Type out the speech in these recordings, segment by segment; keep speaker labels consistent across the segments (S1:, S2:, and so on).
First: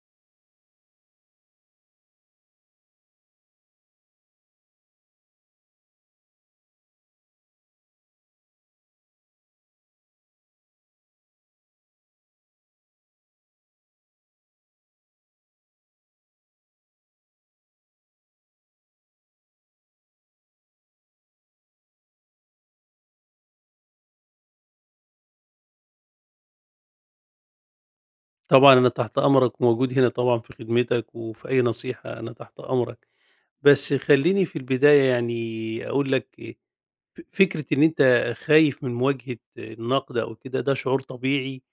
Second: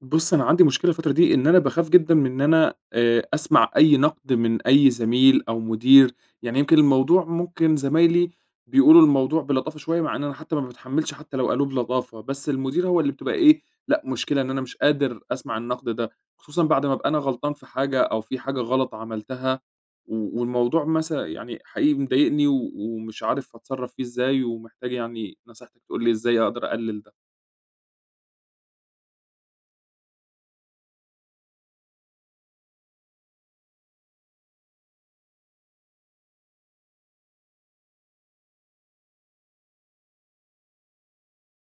S1: بُص، أنا عندي مشكلة الفترة دي إن أنا باخاف جدًا من إن أنا أسمع أي نقد من أي زميل أو مدير، يعني يمكن الموضوع ممكن زمايلي بيقولوا الموضوع بلطافة شوية، مع إن أنا حتى ما باتحمّلش حتى لو قالوه بلطافة، بس المدير هو اللي بتبقى إيه، لأ مشكلة إن أنا مش قادر أسمع النقد ده، خصوصًا بعد ما أبقى أنا غلطان في حاجة أو في حاجة غلط عملتها و والموضوع مثلًا يعني حقيقي مضايقني و ومش عارف أتصرّف فيه إزاي ومحتاج يعني نصيحتك تقول لي إزاي أقدر أقلل ده.
S2: طبعًا أنا تحت أمرك وموجود هنا طبعًا في خدمتك، وفي أي نصيحة أنا تحت أمرك، بس خلّيني في البداية يعني أقول لك إيه، فكرة إن أنت خايف من مواجهة النقد أو كده ده شعور طبيعي،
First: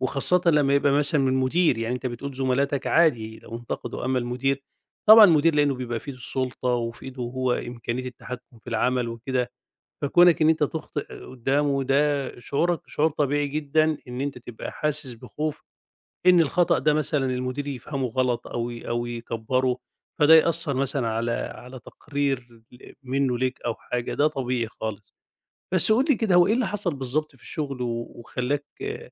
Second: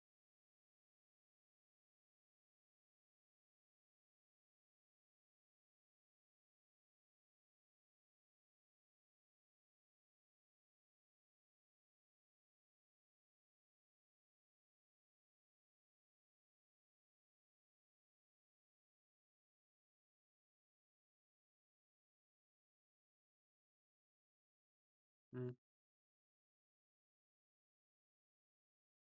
S2: وخاصةً لمّا يبقى مثلًا من مدير، يعني أنت بتقول زملاتك عادي لو انتقدوا، أمّا المدير طبعًا المدير لإنه بيبقى في إيده السلطة وفي إيده هو إمكانية التحكم في العمل وكده، فكونك إن أنت تخطئ قدّامه ده شعورك شعور طبيعي جدًا إن أنت تبقى حاسس بخوف إن الخطأ ده مثلًا المدير يفهمه غلط أو يكبّره، فده يأثّر مثلًا على تقرير منّه ليك أو حاجة، ده طبيعي خالص.
S1: إمم.
S2: بس قُل لي كده هو إيه اللي حصل بالضبط في الشغل وخلّاك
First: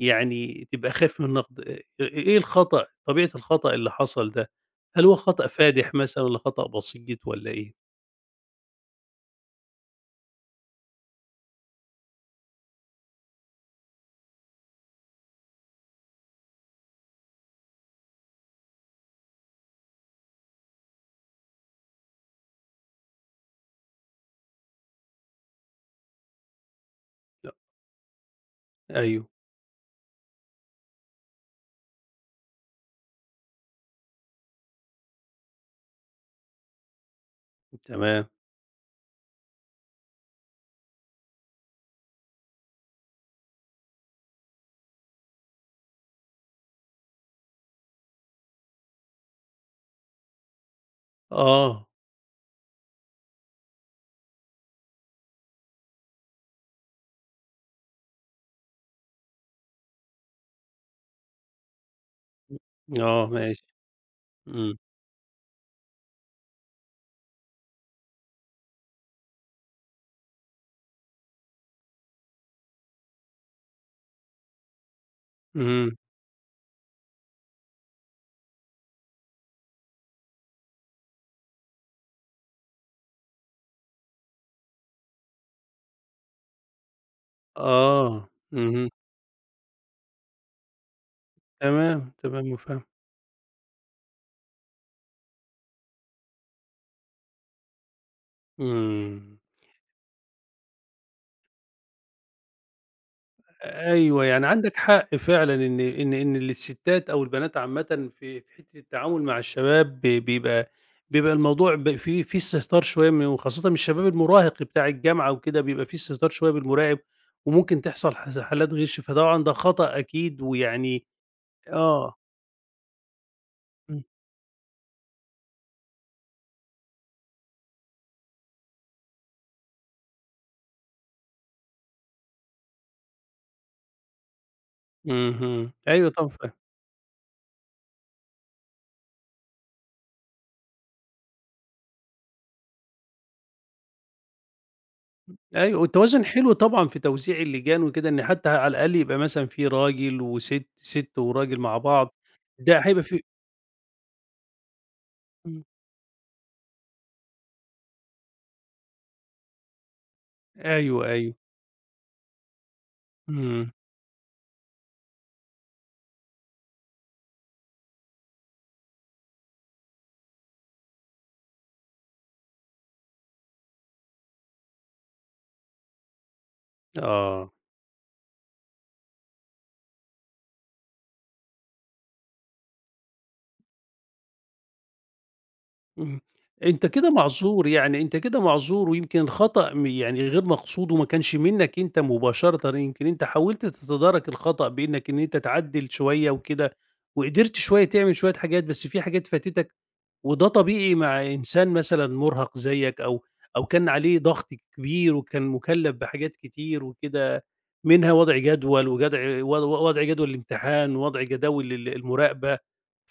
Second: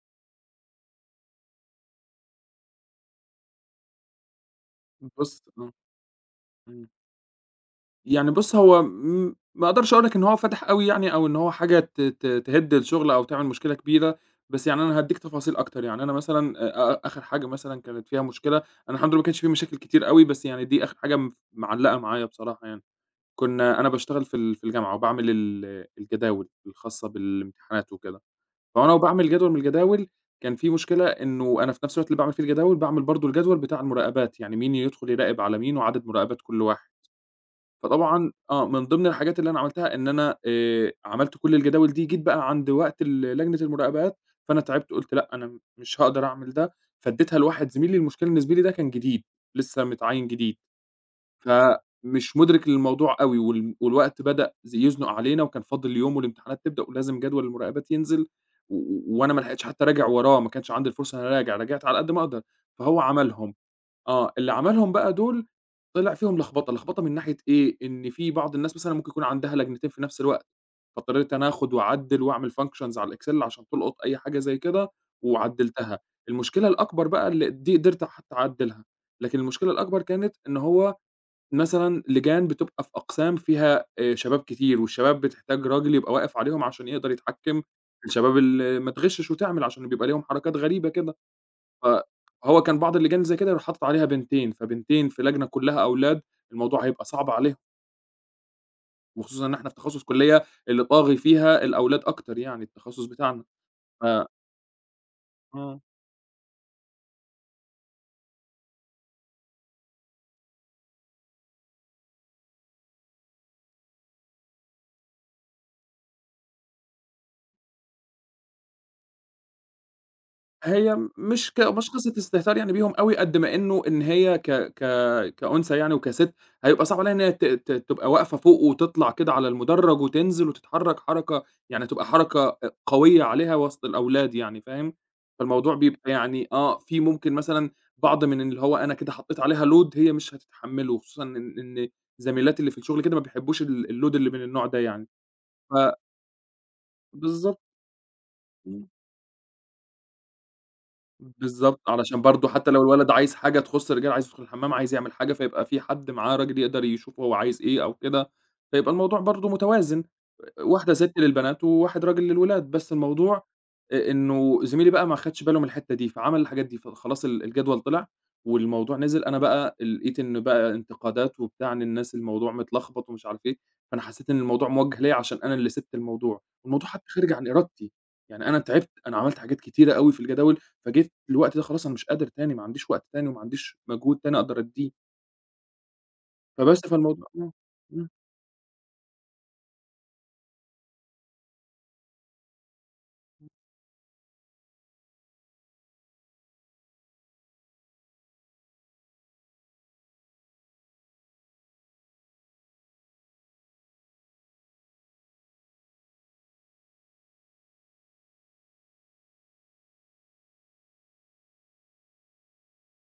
S2: يعني تبقى خايف من النقد؟ إيه الخطأ، طبيعة الخطأ اللي حصل ده؟ هل هو
S1: بُص
S2: خطأ
S1: آه،
S2: فادح مثلًا والّا خطأ
S1: إمم.
S2: بسيط والّا إيه؟
S1: يعني بُص، هو ما أقدرش أقول لك إن هو فَتَح أوي يعني أو إن هو حاجة ت ت تهِد الشغل أو تعمل مشكلة كبيرة، بس يعني أنا هادّيك تفاصيل أكتر، يعني أنا مثلًا أ أ آخر حاجة مثلًا كانت فيها مشكلة. أنا الحمد لله ما كانش في مشاكل كتير أوي، بس يعني دي آخر حاجة معلّقة معايا بصراحة يعني، كنا أنا باشتغل في الجامعة وباعمل الجداول الخاصة
S2: لأ،
S1: بالامتحانات وكده، فأنا
S2: أيوه،
S1: وباعمل جدول من الجداول. كان في مشكلة إنه أنا في نفس الوقت اللي باعمل فيه الجداول، باعمل برضه الجدول بتاع المراقبات، يعني مين يدخل يراقب على مين وعدد مراقبات كل واحد.
S2: تمام.
S1: فطبعًا من ضمن الحاجات اللي أنا عملتها إن أنا عملت كل الجداول دي، جيت بقى عند وقت لجنة المراقبات. فأنا تعبت قُلت لأ، أنا مش هاقدر أعمل ده، فاديتها لواحد زميلي، المشكلة إن زميلي ده كان جديد، لسه متعيّن جديد،
S2: آه.
S1: فمش مُدرك للموضوع أوي، والوقت بدأ يزنق علينا، وكان فاضل يوم والامتحانات تبدأ، ولازم جدول المراقبات ينزل، وأنا ما لحقتش حتى أراجع وراه، ما كانش عندي الفرصة إن أنا أراجع، راجعت على قد ما أقدر، فهو
S2: إمم، آه
S1: عملهم.
S2: ماشي.
S1: اللي
S2: إمم،
S1: عملهم بقى دول طلع فيهم لخبطة، لخبطة من ناحية إيه، إن في بعض الناس مثلًا ممكن يكون عندها لجنتين في نفس الوقت، فاضطريت أنا آخد وأعدِّل وأعمل functions على الExcel عشان تلقط أي حاجة زي كده
S2: إمم،
S1: وعدِّلتها. المشكلة الأكبر بقى اللي دي قدرت حتى أعدِّلها، لكن المشكلة الأكبر كانت إن هو مثلًا لجان بتبقى في أقسام فيها شباب كتير والشباب بتحتاج راجل يبقى واقف عليهم عشان يقدر يتحكم في
S2: آه،
S1: الشباب اللي
S2: اهم،
S1: ما تغشش وتعمل عشان بيبقى ليهم حركات غريبة كده.
S2: تمام، تمام
S1: فهو كان
S2: مُتفهِّم.
S1: بعض اللجان زي كده يروح حاطط عليها بنتين، فبنتين في لجنة كلّها أولاد، الموضوع هيبقى صعب عليهم،
S2: إمم.
S1: وخصوصًا إن إحنا في تخصص كلية اللي طاغي فيها الأولاد أكتر يعني التخصص بتاعنا. ف
S2: أيوه، يعني عندك حق فعلًا إن
S1: آه.
S2: إن إن الستات أو البنات عامةً في حتّة التعامل مع الشباب ب بيبقى بيبقى الموضوع ب في في استهتار شوية من وخاصةً من الشباب المراهق بتاع الجامعة وكده، بيبقى في استهتار شوية بالمراقب وممكن تحصل حالات غِش، فطبعًا ده خطأ أكيد
S1: هي
S2: ويعني
S1: مش قصة
S2: آه.
S1: استهتار يعني بيهم أوي، قد ما إنه إن
S2: إمم.
S1: هي ك ك كأنثى يعني وكسِت، هيبقى صعب عليها إن هي ت ت تبقى واقفة فوق وتطلع كده على المُدرّج وتنزل وتتحرّك حركة، يعني تبقى حركة قوية عليها وسط الأولاد يعني فاهم؟
S2: اهم.
S1: فالموضوع
S2: أيوه
S1: بيبقى
S2: طبعًا
S1: يعني
S2: فاهم.
S1: في ممكن مثلًا بعض من اللي هو أنا كده حطّيت عليها load هي مش هتتحمّله، خصوصًا إن زميلاتي اللي في الشُغل كده ما بيحبّوش الload اللي من النوع ده يعني. ف
S2: أيوه، والتوازن حلو طبعًا في توزيع
S1: بالضبط.
S2: اللجان وكده، إن حتّى على الأقل يبقى مثلًا في راجل وسِت، سِت وراجل مع
S1: بالضبط،
S2: بعض،
S1: علشان برضه حتى
S2: ده
S1: لو
S2: هيبقى
S1: الولد
S2: في
S1: عايز حاجة تخُص الرجالة، عايز يدخل الحمام، عايز يعمل حاجة،
S2: إمم.
S1: فيبقى في حد معاه راجل يقدر يشوف هو عايز إيه أو كده، فيبقى الموضوع برضه متوازن. واحدة
S2: أيوه،
S1: ست
S2: أيوه.
S1: للبنات وواحد راجل للولاد، بس الموضوع
S2: إمم،
S1: إنه زميلي بقى ما خدش باله من الحتّة دي، فعمل الحاجات دي، فخلاص الجدول طلع والموضوع نزل، أنا بقى لقيت إن بقى انتقادات وبتاع، إن الناس الموضوع متلخبط ومش عارف إيه، فأنا حسّيت إن الموضوع موجه ليّا عشان أنا اللي سِبت الموضوع، والموضوع حتّى خارج عن
S2: آه،
S1: إرادتي، يعني أنا تعبت، أنا عملت حاجات كتيرة أوي في الجداول، فجيت الوقت ده خلاص أنا مش قادر تاني، ما عنديش وقت تاني وما عنديش مجهود تاني أقدر أدّيه،
S2: إمم، أنت كده
S1: فالموضوع
S2: معذور، يعني
S1: إمم.
S2: أنت كده معذور ويمكن الخطأ يعني غير مقصود وما كانش منّك أنت مباشرةً، يمكن أنت حاولت تتدارك الخطأ بإنّك إن أنت تعدّل شوية وكده، وقدرت شوية تعمل شوية حاجات، بس في حاجات فاتتك وده طبيعي مع إنسان مثلًا مُرهَق زيّك أو كان عليه ضغط كبير وكان مُكلّف بحاجات كتير وكده، منها وضع جدول وجدع و وضع جدول الامتحان ووضع جداول المراقبة،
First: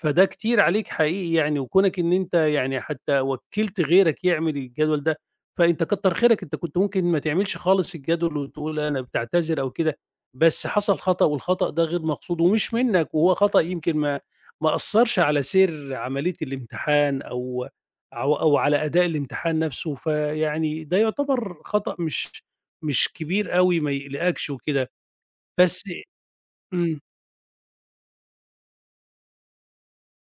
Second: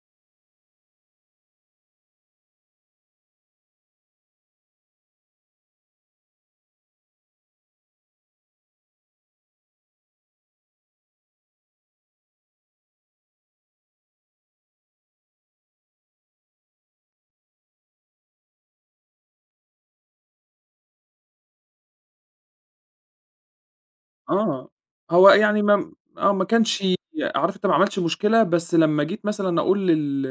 S2: فده كتير عليك حقيقي يعني، وكونك إن أنت يعني حتى وكّلت غيرك يعمل الجدول ده، فأنت كتّر خيرك، أنت كنت ممكن ما تعملش خالص الجدول وتقول أنا بتعتذر أو كده، بس حصل خطأ والخطأ ده غير مقصود ومش منّك وهو خطأ يمكن ما أثّرش على سير عملية الامتحان أو على أداء الامتحان نفسه، فيعني ده يُعتبر خطأ مش كبير أوي ما يقلقكش
S1: آه،
S2: وكده،
S1: هو يعني
S2: بس
S1: ما آه، ما كانش
S2: إمم،
S1: عارف. أنت ما عملش مشكلة، بس لمّا جيت مثلًا أقول لل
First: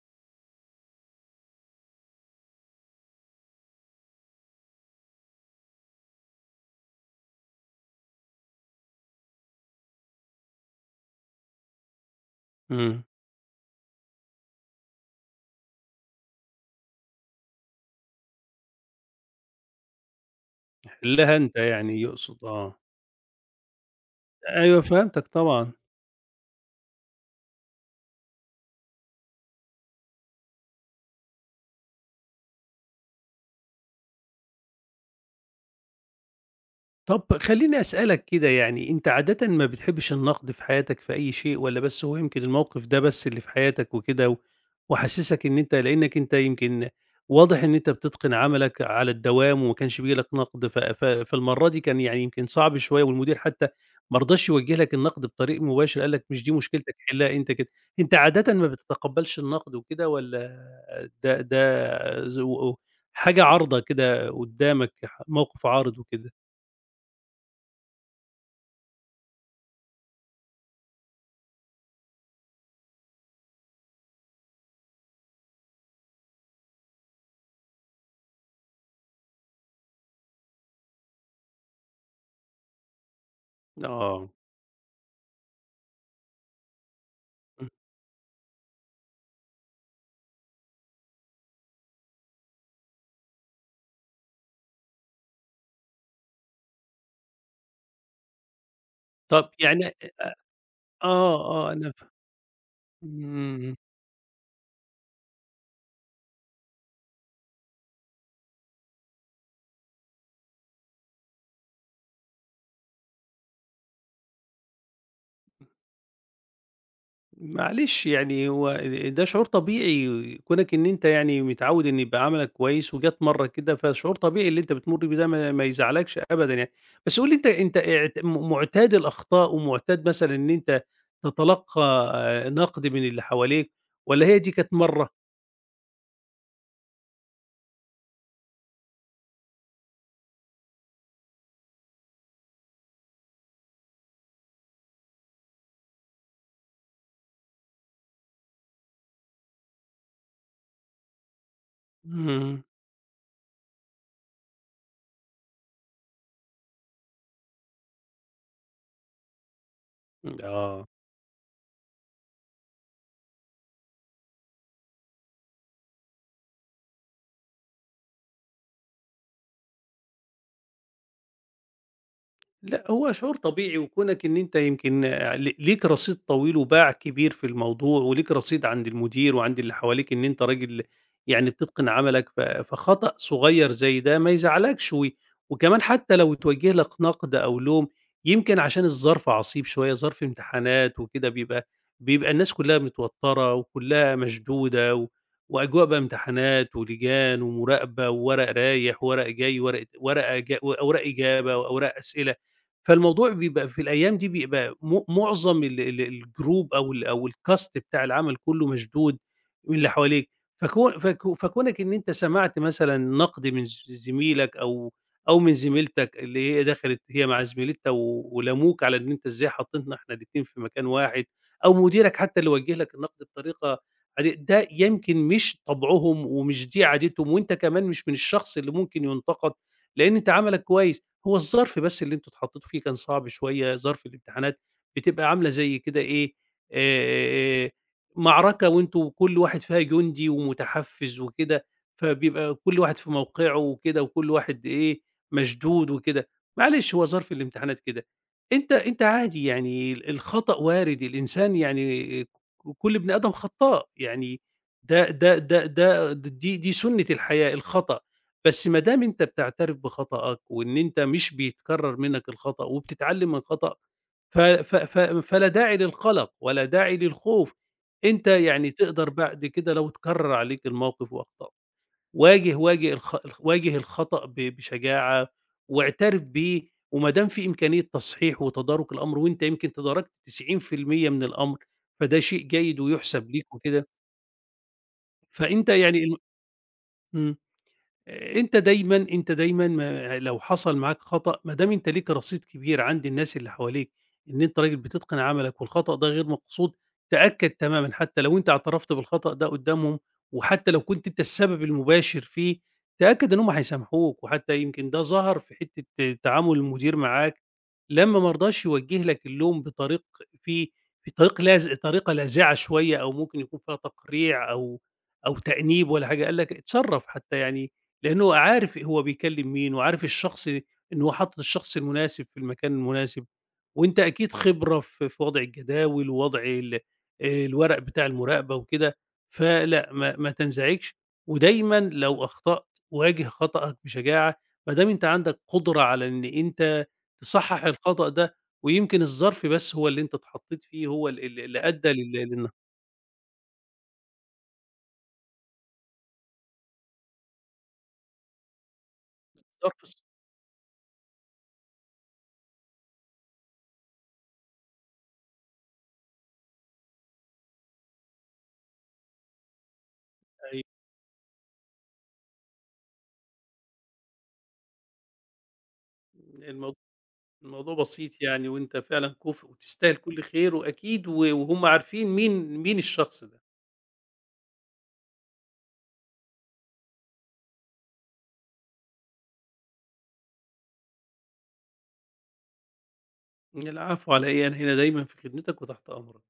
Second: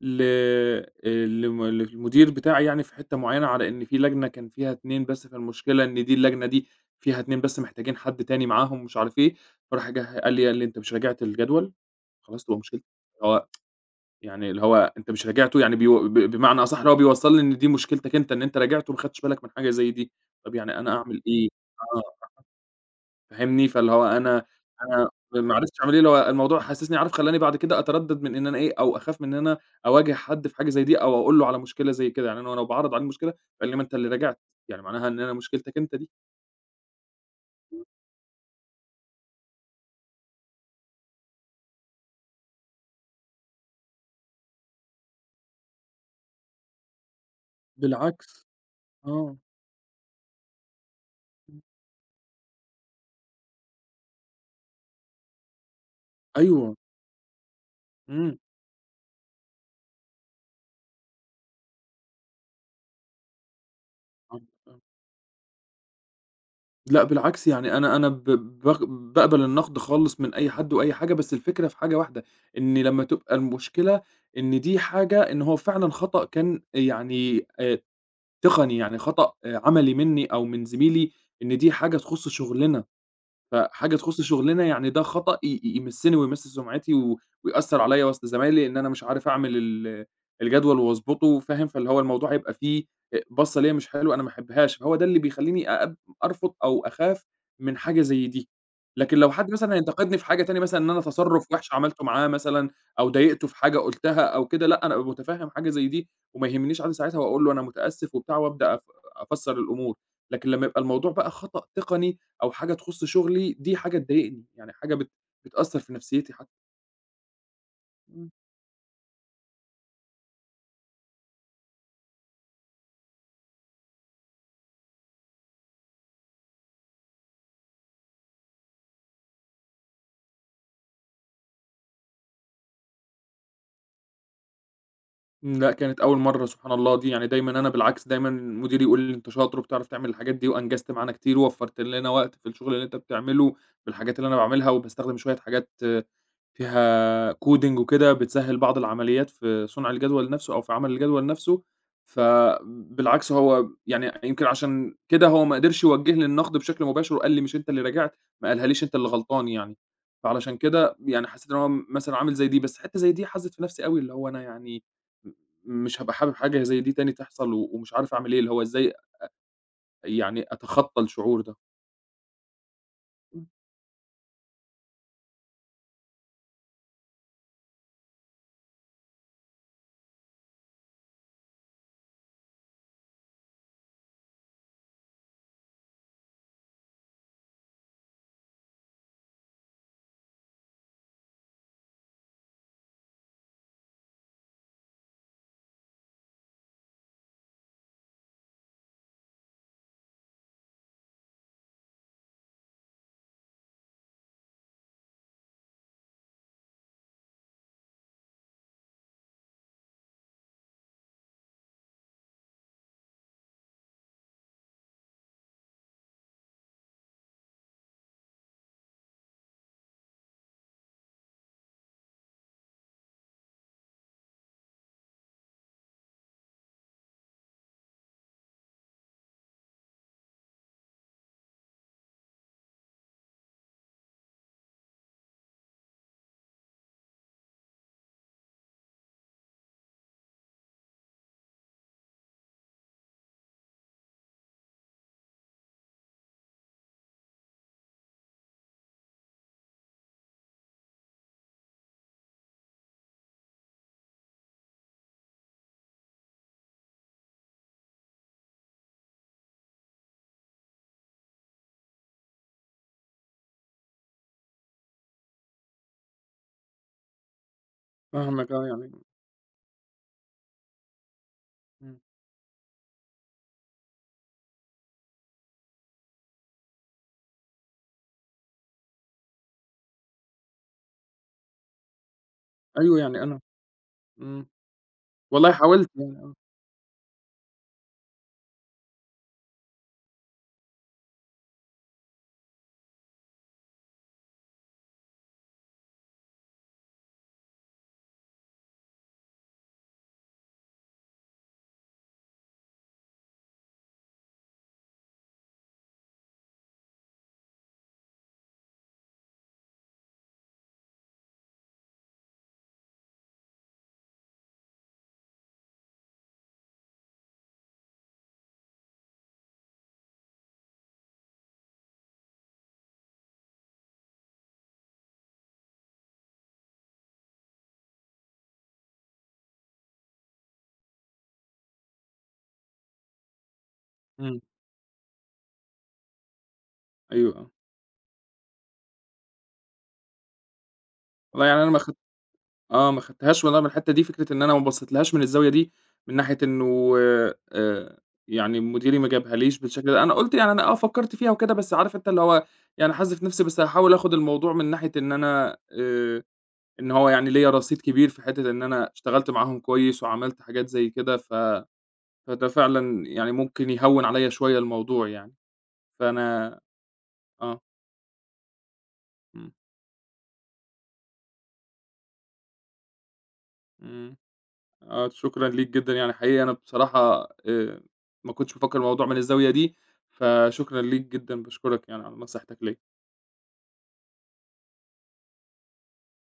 S1: ل لم للمدير بتاعي يعني في حتّة معيّنة على إن في لجنة كان فيها 2 بس، فالمشكلة إن دي اللجنة دي فيها 2 بس محتاجين حد تاني معاهم ومش عارف إيه، فراح جه قال لي: «أنت مش راجعت الجدول؟ خلاص تبقى مشكلتك.»
S2: إمم،
S1: هو يعني اللي هو أنت مش راجعته يعني بيو ب بمعنى أصح اللي هو بيوصّلني إن دي مشكلتك أنت، إن أنت راجعته وما خدتش بالك من حاجة زي دي، طَب يعني أنا أعمل
S2: حلّها
S1: إيه؟
S2: أنت يعني
S1: آه.
S2: يقصد آه،
S1: فاهمني؟ فاللي هو أنا
S2: أيوه
S1: أنا
S2: فهمتك
S1: ما
S2: طبعًا.
S1: عرفتش أعمل إيه، اللي هو الموضوع حسسني عارف خلّاني بعد كده أتردد من إن أنا إيه، أو أخاف من إن أنا أواجه حد في حاجة زي دي، أو أقول له على مشكلة زي كده، يعني أنا لو باعرّض عليه المشكلة، فقال لي: «ما أنت اللي راجعت، يعني معناها إن أنا مشكلتك أنت دي.»
S2: طب خلّيني أسألك كده يعني، أنت عادةً ما بتحبّش النقد في حياتك في أي شيء والّا بس هو يمكن الموقف ده بس اللي في حياتك وكده وحسّسك إن أنت لإنّك أنت يمكن واضح إن أنت بتتقن
S1: بالعكس،
S2: عملك على
S1: آه،
S2: الدوام وما كانش بييجي لك نقد ف ف
S1: إمم،
S2: فالمرّة دي كان يعني يمكن صعب شوية والمدير حتّى ما رضاش يوجّه لك النقد بطريق مباشر، قال لك مش دي
S1: أيوه،
S2: مشكلتك حلّها أنت كده. أنت
S1: إمم،
S2: عادةً ما بتتقبّلش النقد وكده والّا ده ده ز و و حاجة عارضة كده
S1: عندك آه،
S2: قُدّامك، موقف عارض وكده؟
S1: لأ بالعكس يعني أنا ب باغ باقبل النقد خالص من أي حد وأي حاجة، بس الفكرة في حاجة واحدة، إن لمّا تبقى المشكلة إن دي حاجة إن هو فعلًا خطأ كان يعني تقني، يعني خطأ عملي منّي أو من زميلي إن دي حاجة تخُص شُغلنا. فحاجة تخُص
S2: آه،
S1: شُغلنا يعني ده خطأ ي ي يمسّني ويمِس سُمعتي و
S2: إمم،
S1: ويأثّر عليّا وسط زمايلي إن أنا مش عارف أعمل الجدول واضبطه فاهم، فاللي هو الموضوع هيبقى فيه بَصّة ليّا مش حلوة أنا ما أحبهاش، فهو ده اللي بيخلّيني أرفض أو أخاف من حاجة زي دي، لكن لو حد
S2: طب
S1: مثلًا
S2: يعني
S1: هينتقدني في حاجة تاني مثلًا إن أنا
S2: آه،
S1: تصرُّف وِحِش
S2: آه، أنا
S1: عملته معاه مثلًا أو ضايقته في
S2: إمم،
S1: حاجة قُلتها أو كده، لأ أنا أبقى متفهّم حاجة زي دي وما يهمنيش أنا ساعتها وأقول له أنا متأسف وبتاع وأبدأ أفسّر الأمور، لكن لمّا يبقى الموضوع بقى خطأ تقني أو حاجة تخُص شُغلي، دي حاجة تضايقني، يعني حاجة بتأثّر في نفسيّتي حتّى.
S2: معلش
S1: إمم.
S2: يعني هو ده شعور طبيعي كونك إن أنت يعني متعوّد إن يبقى عملك كويس وجات مرّة كده، فشعور طبيعي اللي أنت بتمُر بيه ده ما يزعلكش أبدًا يعني، بس قُل لي أنت اعت م مُعتاد الأخطاء ومُعتاد مثلًا إن أنت تتلقّى نقد من اللي حواليك والّا هي دي كانت مرّة؟
S1: إمم، لأ، كانت أول مرّة سبحان الله دي، يعني دايمًا أنا بالعكس دايمًا مديري يقول لي: «أنت شاطر وبتعرف تعمل الحاجات دي وأنجزت معانا كتير ووفّرت لنا وقت في الشغل اللي أنت بتعمله بالحاجات اللي أنا باعملها وباستخدم شوية حاجات» فيها coding وكده بتسهّل بعض العمليات في صنع الجدول نَفْسه أو في عمل الجدول نَفْسه،
S2: إمم،
S1: فبالعكس هو يعني يمكن عشان كده هو ما قدرش يوجّه لي النقد بشكل مباشر وقال لي مش أنت اللي راجعت، ما قالهاليش أنت اللي غلطان يعني، فعلشان
S2: آه.
S1: كده يعني حسّيت إن هو مثلًا عامل زي دي، بس حتّة زي دي حَزِّت في نَفْسي أوي، اللي هو أنا يعني م مش هابقى حابب حاجة زي دي تاني تحصل و ومش عارف أعمل إيه، اللي هو إزاي يعني أتخطّى الشعور ده.
S2: لأ، هو شعور طبيعي وكونك إن أنت يمكن ل ليك رصيد طويل وباع كبير في الموضوع، وليك رصيد عند المدير وعند اللي حواليك إن أنت راجل يعني بتتقن عملك، فخطأ صغير زي ده ما يزعلكش، وكمان حتى لو اتوجه لك نقد أو لوم يمكن عشان الظرف عصيب شوية، ظرف امتحانات وكده بيبقى الناس كلها متوترة وكلها مشدودة، وأجواء بقى امتحانات ولجان ومراقبة وورق رايح وورق جاي، ورقة ورقة وأوراق إجابة وأوراق أسئلة. فالموضوع بيبقى في الأيام دي بيبقى مُعظم ال ال الجروب أو ال أو الcast بتاع العمل كُلّه مشدود من اللي حواليك، فكونك إن أنت سمعت مثلًا نقد من زميلك أو من زميلتك اللي هي دخلت هي مع زميلتها ولاموك على إن أنت إزاي حطيتنا إحنا الاتنين في مكان واحد، أو مديرك حتى اللي وجّه لك النقد بطريقة عادية، ده يمكن مش طبعهم ومش دي عادتهم، وأنت كمان مش من الشخص اللي ممكن يُنتقد، لإن أنت عملك كويس. هو الظرف بس اللي أنتم اتحطيتوا فيه كان صعب شوية، ظرف الامتحانات بتبقى عاملة زي كده إيه، آآ، معركة وأنتم كل واحد فيها جندي ومتحفّز وكده، فبيبقى كل واحد في موقعه وكده، وكل واحد إيه، مشدود وكده. معلش هو ظرف الامتحانات كده. أنت عادي يعني الخطأ وارد، الإنسان يعني كل بني آدم خطّاء، يعني ده ده ده ده د دي دي سُنّة الحياة، الخطأ. بس ما دام أنت بتعترف بخطأك وإن أنت مش بيتكرر منك الخطأ وبتتعلم من خطأ ف ف ف فلا داعي للقلق ولا داعي للخوف، أنت
S1: فاهمك آه،
S2: يعني
S1: يعني
S2: تقدر بعد كده لو اتكرر عليك الموقف وأخطأت،
S1: إمم.
S2: واجه واجه الخ واجه الخطأ بشجاعة واعترف بيه، وما دام في إمكانية تصحيح وتدارك الأمر وأنت يمكن تداركت 90% من الأمر، فده شيء جيد
S1: أيوه يعني
S2: ويُحسب
S1: أنا
S2: ليك وكده،
S1: إمم. والله
S2: فأنت
S1: حاولت
S2: يعني
S1: يعني
S2: إمم. أنت دايمًا ما لو حصل معاك خطأ ما دام أنت ليك رصيد كبير عند الناس اللي حواليك إن أنت راجل بتتقن عملك والخطأ ده غير مقصود، تأكد تمامًا حتى لو أنت اعترفت بالخطأ ده قدّامهم، وحتى لو كنت أنت السبب المباشر فيه، تأكد إن هم هيسامحوك، وحتى يمكن ده ظهر في حتة تعامل المدير معاك لمّا ما رضاش يوجه لك اللوم بطريق فيه في طريق لاز طريقة لاذعة شوية أو ممكن يكون فيها تقريع أو تأنيب ولا حاجة، قال لك اتصرف حتى يعني لأنه عارف هو بيكلّم مين، وعارف الشخص إن هو حاطط الشخص المناسب في المكان المناسب، وأنت أكيد خبرة في وضع الجداول ووضع ال الورق بتاع المراقبة وكده، فلأ ما تنزعجش، ودايمًا لو أخطأت واجه خطأك بشجاعة،
S1: إمم.
S2: ما دام أنت عندك قدرة على إن أنت
S1: أيوه، آه.
S2: تصحّح الخطأ ده، ويمكن الظرف بس هو اللي أنت اتحطيت فيه هو ال ال
S1: والله
S2: اللي
S1: يعني أنا ما
S2: أدّى
S1: خد
S2: لإن
S1: آه، ما خدتهاش والله من الحتّة دي، فكرة إن أنا ما بصيتلهاش من الزاوية دي، من ناحية إنه آآ، يعني مديري ما جابهاليش
S2: الظرف
S1: بالشكل ده، أنا قُلت يعني أنا فكّرت فيها وكده، بس عارف أنت اللي هو يعني حازف نفسي، بس هاحاول آخُد الموضوع من ناحية إن أنا إن هو يعني ليّا رصيد كبير في حتّة إن أنا اشتغلت معاهم كويس وعملت حاجات
S2: أيوه.
S1: زي كده، فده فعلًا يعني ممكن يهوّن عليّا شوية الموضوع يعني، فأنا
S2: الموضوع
S1: آه،
S2: الموضوع بسيط يعني وأنت فعلًا كُفء
S1: إمم،
S2: وتستاهل كل خير وأكيد وهُم عارفين مين الشخص ده.
S1: إمم. آه، شكرًا ليك جدًا، يعني حقيقي أنا بصراحة ما كنتش مفكّر الموضوع من الزاوية دي، فشكرًا ليك جدًا، باشكرك يعني على نصيحتك ليّا.
S2: العفو على إيه، أنا هنا دايمًا في خدمتك وتحت أمرك.